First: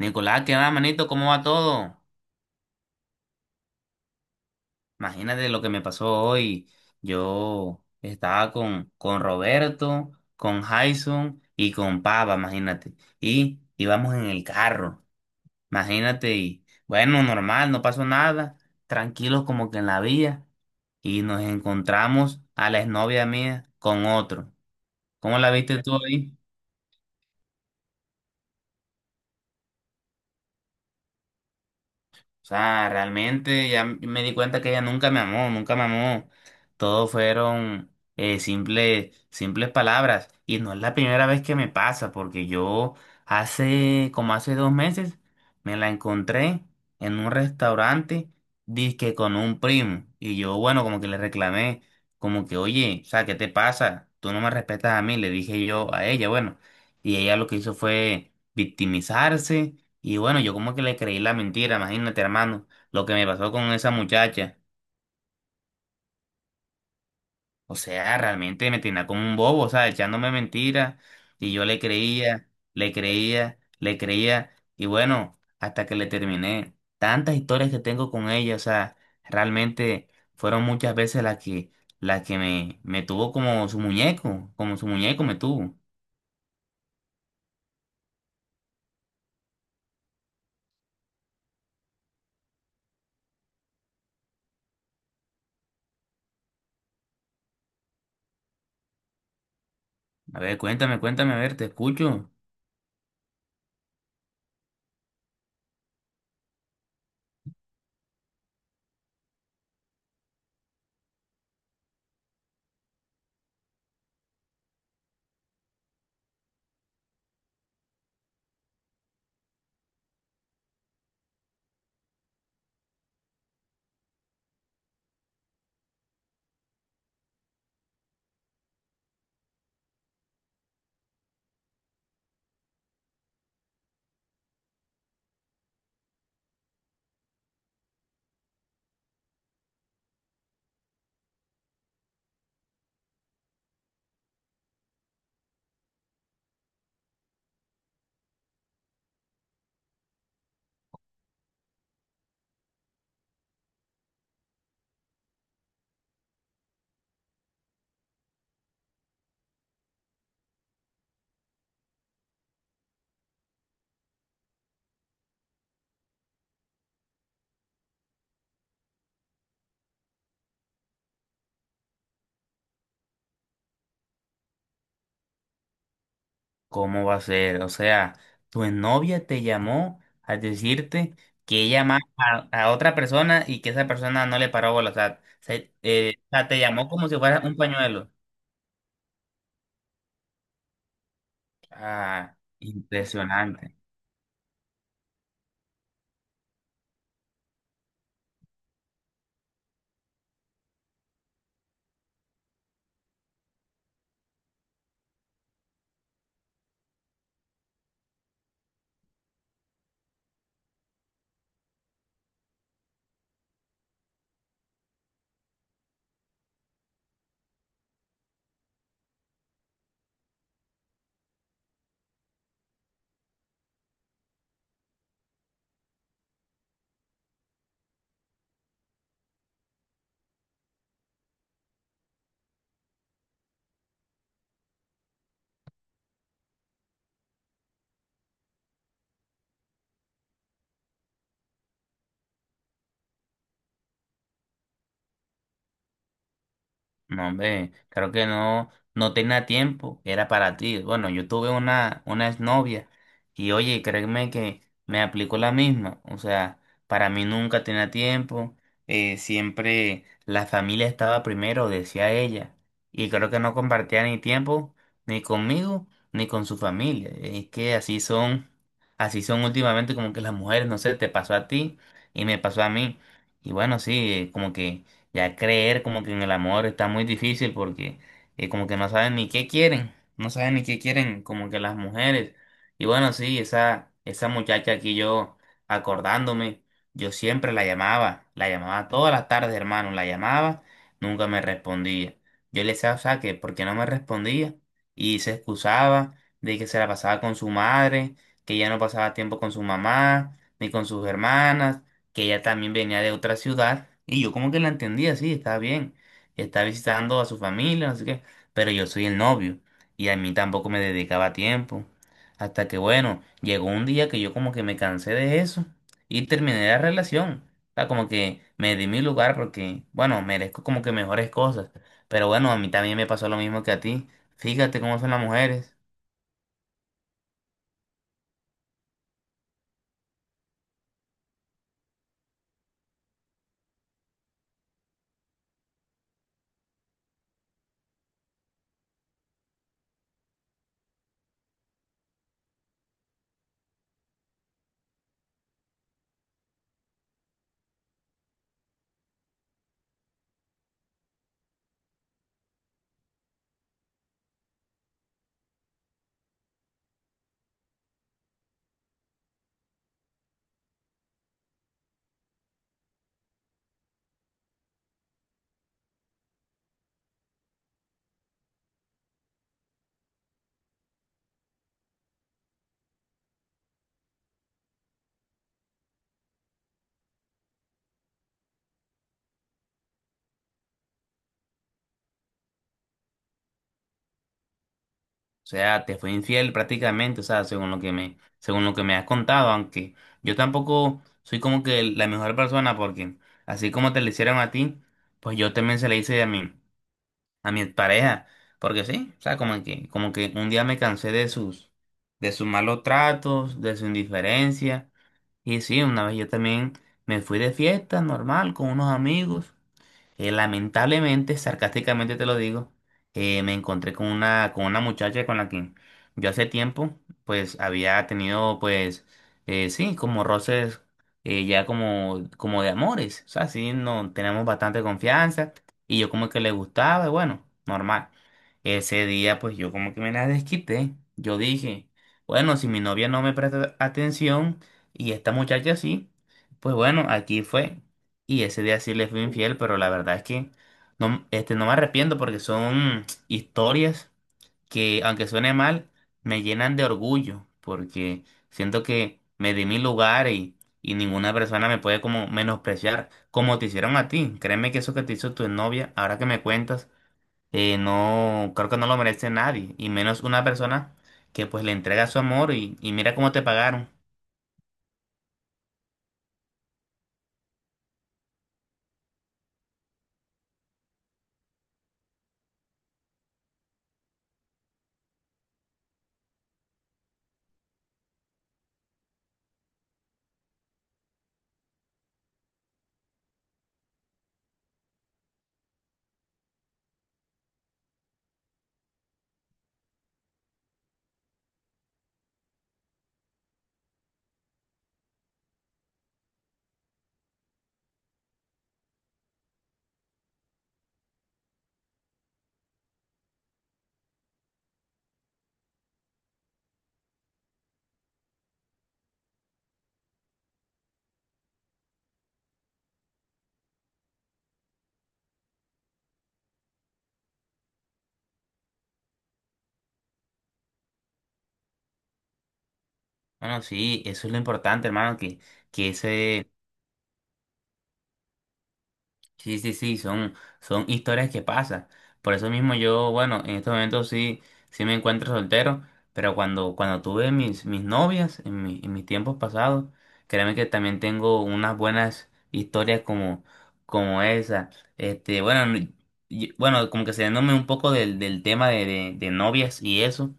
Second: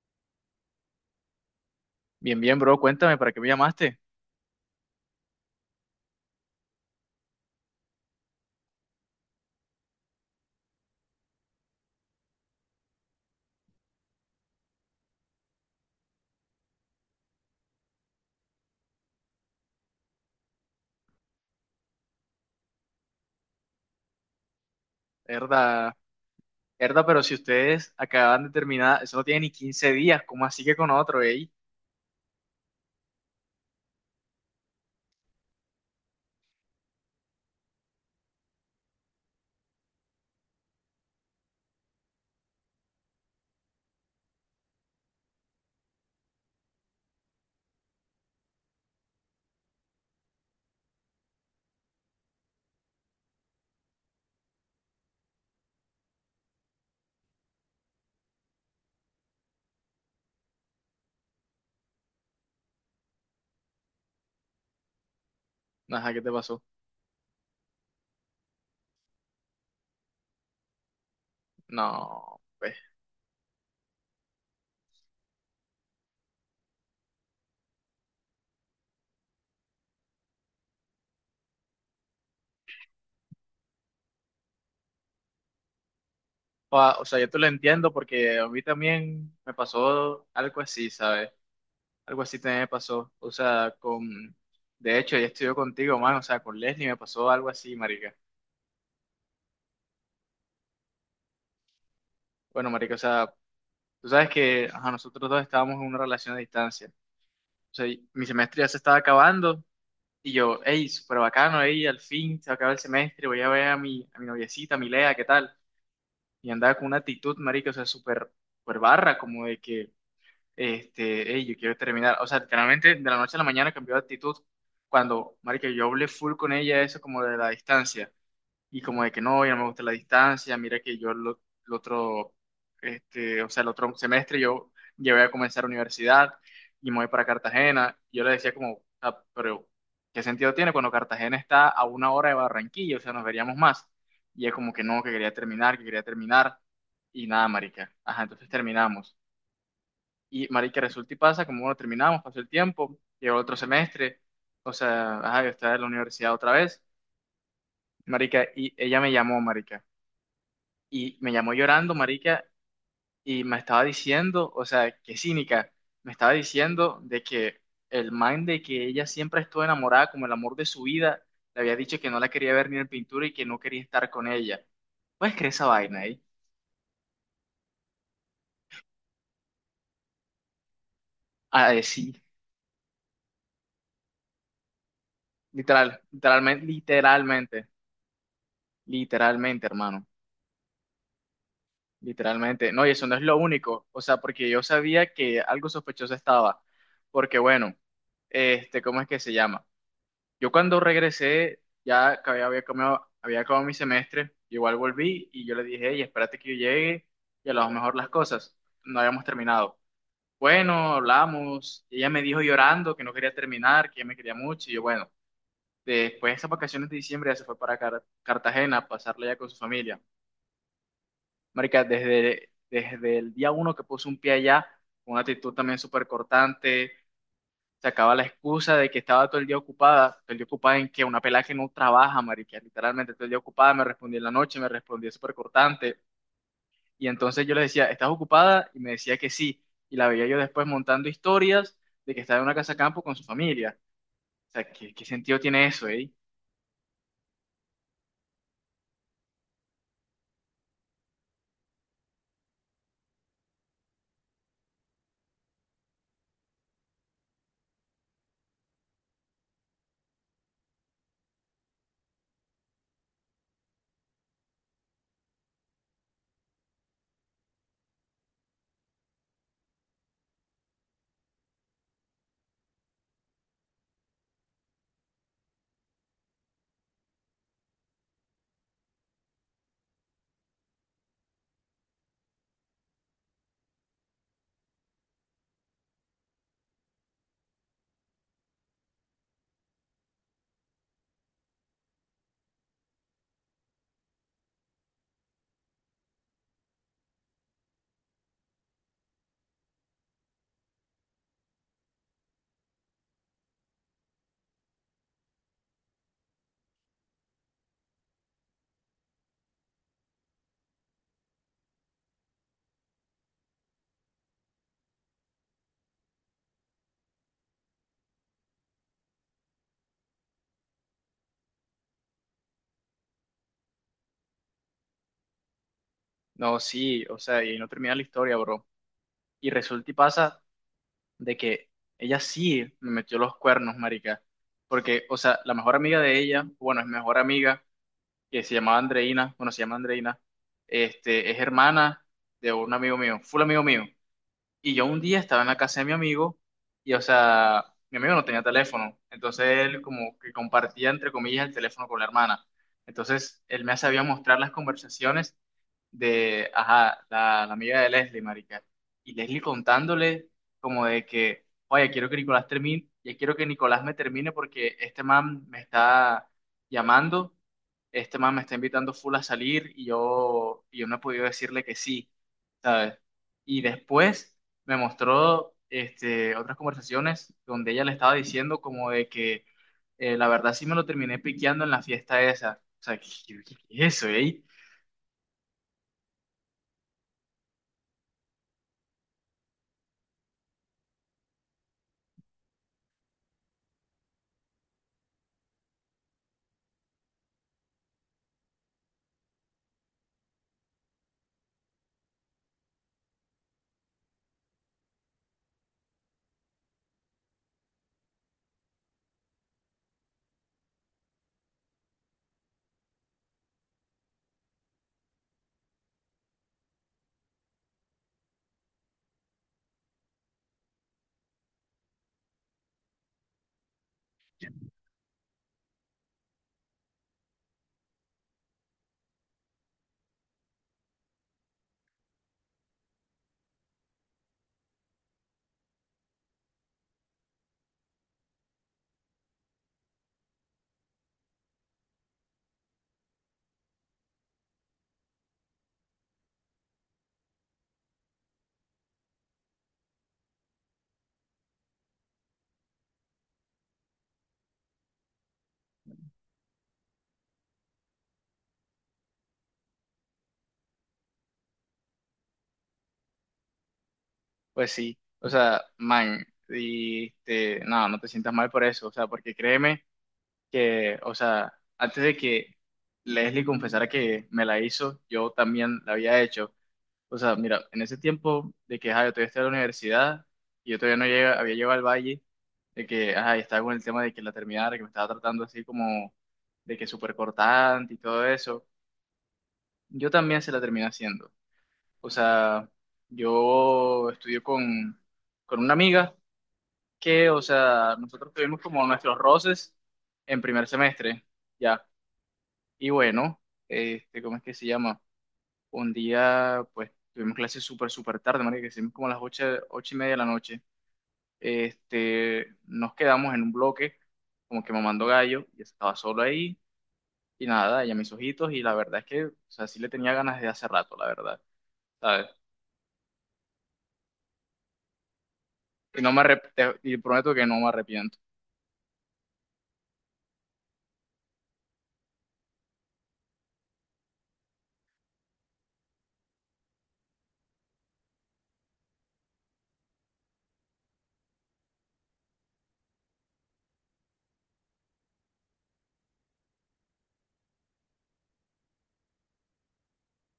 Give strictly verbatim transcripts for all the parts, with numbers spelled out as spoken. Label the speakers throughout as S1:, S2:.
S1: Nicolás, ¿qué va, manito? ¿Cómo va todo?
S2: Bien, bien, bro, cuéntame, ¿para qué me llamaste?
S1: Imagínate lo que me pasó hoy. Yo estaba con, con Roberto, con Jason y con Papa, imagínate. Y íbamos en el carro, imagínate. Y bueno, normal, no pasó nada. Tranquilos como que en la vía. Y nos encontramos a la exnovia mía con otro. ¿Cómo la viste tú
S2: Herda,
S1: ahí?
S2: herda, pero si ustedes acaban de terminar, eso no tiene ni quince días, ¿cómo así que con otro, eh?
S1: O sea, realmente ya me di cuenta que ella nunca me amó, nunca me amó. Todo fueron eh, simples, simples palabras. Y no es la primera vez que me pasa, porque yo hace, como hace dos meses me la encontré en un restaurante, disque con un primo. Y yo, bueno, como que le reclamé, como que, oye, o sea, ¿qué te pasa? Tú no me respetas a mí, le dije yo a ella, bueno. Y ella lo que hizo fue victimizarse, y bueno, yo como que le creí la mentira, imagínate, hermano, lo que me pasó con esa muchacha.
S2: Ajá, ¿qué te pasó?
S1: O sea, realmente me tenía como un bobo, o sea, echándome mentiras. Y yo le
S2: No,
S1: creía,
S2: pues,
S1: le creía, le creía. Y bueno, hasta que le terminé. Tantas historias que tengo con ella, o sea, realmente fueron muchas veces las que, las que me, me tuvo como su muñeco, como su muñeco me tuvo.
S2: o, o sea, yo te lo entiendo porque a mí también me pasó algo así, ¿sabes? Algo así también me pasó, o sea, con, de hecho, ya estudió contigo, man, o sea, con Leslie me pasó algo así, marica.
S1: A ver, cuéntame, cuéntame, a ver, te escucho.
S2: Bueno, marica, o sea, tú sabes que, ajá, nosotros dos estábamos en una relación a distancia, o sea, y mi semestre ya se estaba acabando. Y yo, hey, súper bacano, hey, al fin se acaba el semestre, voy a ver a mi, a mi noviecita, a mi Lea, ¿qué tal? Y andaba con una actitud, marica, o sea, súper, súper barra, como de que, este, hey, yo quiero terminar. O sea, literalmente de la noche a la mañana cambió de actitud cuando, marica, yo hablé full con ella, eso como de la distancia y como de que no, ya no me gusta la distancia, mira que yo lo- el otro, este, o sea, el otro semestre yo ya voy a comenzar universidad y me voy para Cartagena. Y yo le decía como, "Ah, pero ¿qué sentido tiene cuando Cartagena está a una hora de Barranquilla? O sea, nos veríamos más". Y es como que no, que quería terminar, que quería terminar y nada, marica. Ajá, entonces terminamos. Y marica, resulta y pasa, como bueno, terminamos, pasó el tiempo, llegó otro semestre, o sea, ajá, yo estaba en la universidad otra vez, marica, y ella me llamó, marica, y me llamó llorando, marica, y me estaba diciendo, o sea, qué cínica, me estaba diciendo de que el man de que ella siempre estuvo enamorada como el amor de su vida, le había dicho que no la quería ver ni en pintura y que no quería estar con ella. ¿Puedes creer esa vaina ahí?
S1: ¿Cómo va a ser? O sea, tu novia te llamó a decirte que
S2: Ah,
S1: ella
S2: eh,
S1: ama
S2: sí,
S1: a, a otra persona y que esa persona no le paró bola. O sea, se-
S2: literal,
S1: eh, o sea, te
S2: literalmente,
S1: llamó como si fuera un
S2: literalmente,
S1: pañuelo.
S2: literalmente, hermano,
S1: Ah,
S2: literalmente. No, y eso no es lo
S1: impresionante.
S2: único, o sea, porque yo sabía que algo sospechoso estaba, porque bueno, este, ¿cómo es que se llama? Yo cuando regresé, ya que había, había acabado había acabado mi semestre, igual volví y yo le dije, hey, espérate que yo llegue y a lo mejor las cosas. No habíamos terminado. Bueno, hablamos, y ella me dijo llorando que no quería terminar, que ella me quería mucho, y yo, bueno, después de esas vacaciones de diciembre ya se fue para Car- Cartagena a pasarla ya con su familia. Marica, desde, desde el día uno que puso un pie allá, con una actitud también súper cortante, sacaba la excusa de que estaba todo el día ocupada, todo el día ocupada en que una pelada que no trabaja, marica, literalmente todo el día ocupada, me respondía en la noche, me respondía súper cortante, y entonces yo le decía, ¿estás ocupada? Y me decía que sí, y la veía yo después montando historias de que estaba en una casa campo con su familia, o sea, ¿qué, qué sentido tiene eso, eh?
S1: No, hombre, creo que no, no tenía tiempo, era para ti. Bueno, yo tuve una, una exnovia y oye, créeme que me aplicó la misma. O sea, para mí nunca tenía tiempo, eh, siempre la familia estaba primero, decía ella. Y creo que no compartía ni tiempo, ni conmigo, ni con su familia. Es que así son, así son últimamente como que las mujeres, no sé, te pasó a ti y me pasó a mí. Y bueno, sí, eh, como que ya creer como que en el amor está muy difícil porque eh, como que no saben ni qué quieren, no saben ni qué quieren como que las mujeres. Y bueno, sí, esa, esa muchacha aquí yo acordándome, yo siempre la llamaba, la llamaba todas las tardes, hermano, la llamaba, nunca me respondía. Yo le decía, o sea, que porque no me respondía y se excusaba de que se la pasaba con su madre, que ya no pasaba tiempo con su mamá, ni con sus hermanas, que ella también venía de otra ciudad y yo como que la entendía, sí, está bien, está visitando a su familia, así que, pero yo soy el novio y a mí tampoco me dedicaba tiempo. Hasta que bueno, llegó un día que yo como que me cansé de eso y terminé la relación. O sea, como que me di mi lugar porque, bueno, merezco como que mejores cosas. Pero bueno, a mí también me pasó lo mismo que a ti. Fíjate cómo son las mujeres.
S2: No, sí, o sea, y no termina la historia, bro, y resulta y pasa de que ella sí me metió los cuernos, marica, porque, o sea, la mejor amiga de ella, bueno, es mejor amiga, que se llamaba Andreina, bueno, se llama Andreina, este, es hermana de un amigo mío, full amigo mío. Y yo un día estaba en la casa de mi amigo y, o sea, mi amigo no tenía teléfono, entonces él como que compartía, entre comillas, el teléfono con la hermana. Entonces él me sabía mostrar las conversaciones de, ajá, la, la amiga de Leslie, marica. Y Leslie contándole como de que, oye, quiero que Nicolás termine, ya quiero que Nicolás me termine porque este man me está llamando, este man me está invitando full a salir y yo, y yo no he podido decirle que sí, ¿sabes? Y después me mostró este, otras conversaciones donde ella le estaba diciendo como de que eh, la verdad sí me lo terminé piqueando en la fiesta esa. O sea, ¿qué, qué- ¿qué es eso, eh?
S1: O sea, te fue infiel prácticamente, o sea, según lo que me, según lo que me has contado, aunque yo tampoco soy como que la mejor persona porque así como te lo hicieron a ti, pues yo también se le hice a mi, a mi pareja, porque sí, o sea, como que, como que un día me cansé de sus, de sus malos tratos, de su indiferencia, y sí, una vez yo también me fui de fiesta normal con unos amigos, eh, lamentablemente, sarcásticamente te lo digo, eh, me encontré con una, con una muchacha con la que yo hace tiempo, pues, había tenido, pues, eh, sí, como roces, eh, ya como, como de amores. O sea, sí, no, tenemos bastante confianza y yo como que le gustaba, y bueno, normal. Ese día, pues, yo como que me la desquité. Yo dije, bueno, si mi novia no me presta atención y esta muchacha sí, pues bueno, aquí fue. Y ese día sí les fui infiel, pero la verdad es que no, este, no me arrepiento porque son historias que, aunque suene mal, me llenan de orgullo, porque siento que me di mi lugar y, y ninguna persona me puede como menospreciar, como te hicieron a ti. Créeme que eso que te hizo tu novia, ahora que me cuentas, eh, no, creo que no lo merece nadie, y menos una persona que pues le entrega su amor y, y mira cómo te pagaron.
S2: Pues sí, o sea, man, y este, no, no te sientas mal por eso, o sea, porque créeme que, o sea, antes de que Leslie confesara que me la hizo, yo también la había hecho. O sea, mira, en ese tiempo de que, ajá, yo todavía estaba en la universidad y yo todavía no llega- había llegado al valle, de que, ajá, y estaba con el tema de que la terminara, que me estaba tratando así como de que súper cortante y todo eso, yo también se la terminé haciendo. O sea, yo estudio con, con una amiga que, o sea, nosotros tuvimos como nuestros roces en primer semestre, ya. Y bueno, este, ¿cómo es que se llama? Un día, pues, tuvimos clases súper, súper tarde, marica, que hicimos como a las ocho, ocho y media de la noche. Este, nos quedamos en un bloque, como que mamando gallo, y estaba solo ahí, y nada, ella mis ojitos, y la verdad es que, o sea, sí le tenía ganas de hace rato, la verdad, ¿sabes?
S1: Bueno, sí, eso es lo importante, hermano, que, que
S2: Y no me arrep-
S1: ese.
S2: te- y prometo que no me arrepiento.
S1: Sí, sí, sí, son, son historias que pasan. Por eso mismo yo, bueno, en estos momentos sí, sí me encuentro soltero, pero cuando, cuando tuve mis, mis novias en, mi- en mis tiempos pasados, créeme que también tengo unas buenas historias como, como esa. Este, bueno, n- y- bueno, como que saliéndome un poco del, del tema de, de, de novias y eso.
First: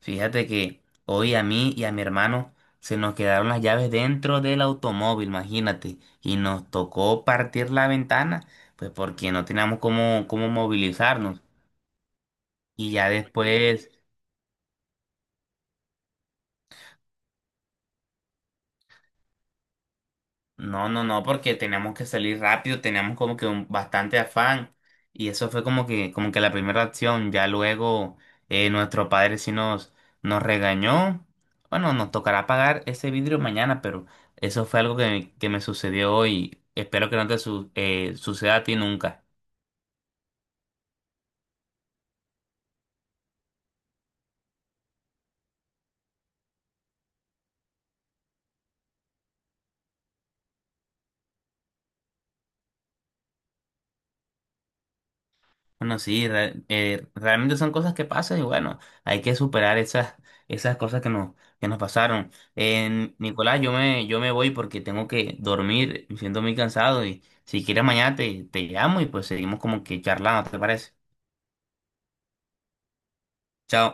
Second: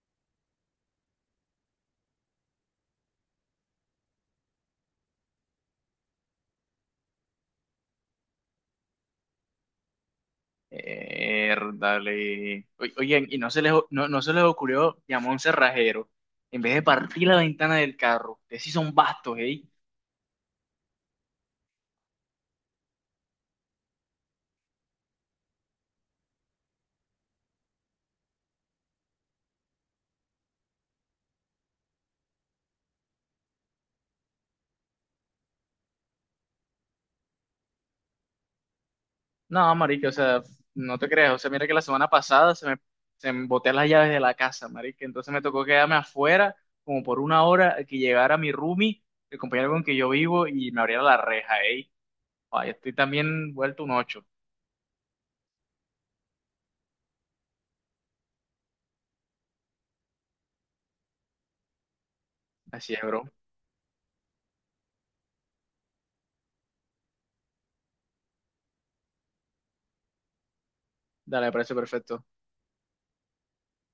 S1: Fíjate que hoy a mí y a mi hermano se nos quedaron las llaves dentro del automóvil, imagínate, y nos tocó partir la ventana, pues porque no teníamos cómo, cómo movilizarnos.
S2: Dale.
S1: Y ya no.
S2: Oye, y no se les, o-
S1: Después
S2: no, no se les ocurrió llamar a un cerrajero en vez de partir la ventana del carro. Ustedes sí son bastos, ¿eh?
S1: no, no, no, porque teníamos que salir rápido, teníamos como que un, bastante afán y eso fue como que, como que la primera acción. Ya luego eh, nuestro padre sí nos, nos regañó. Bueno, nos tocará pagar ese vidrio mañana, pero eso fue algo que, que me sucedió hoy. Espero que no te su- eh, suceda a ti nunca.
S2: No, marica, o sea, no te creas. O sea, mira que la semana pasada se me, se me boté las llaves de la casa, marica. Entonces me tocó quedarme afuera como por una hora a que llegara mi roomie, el compañero con que yo vivo, y me abriera la reja, ¿eh? Ay, estoy también vuelto un ocho.
S1: Bueno, sí, re- eh, realmente son cosas que pasan y bueno, hay que superar esas, esas cosas que nos, que nos pasaron.
S2: Así es,
S1: Eh,
S2: bro.
S1: Nicolás, yo me, yo me voy porque tengo que dormir, me siento muy cansado y si quieres mañana te, te llamo y pues seguimos como que charlando, ¿te parece?
S2: Dale, me parece perfecto.
S1: Chao.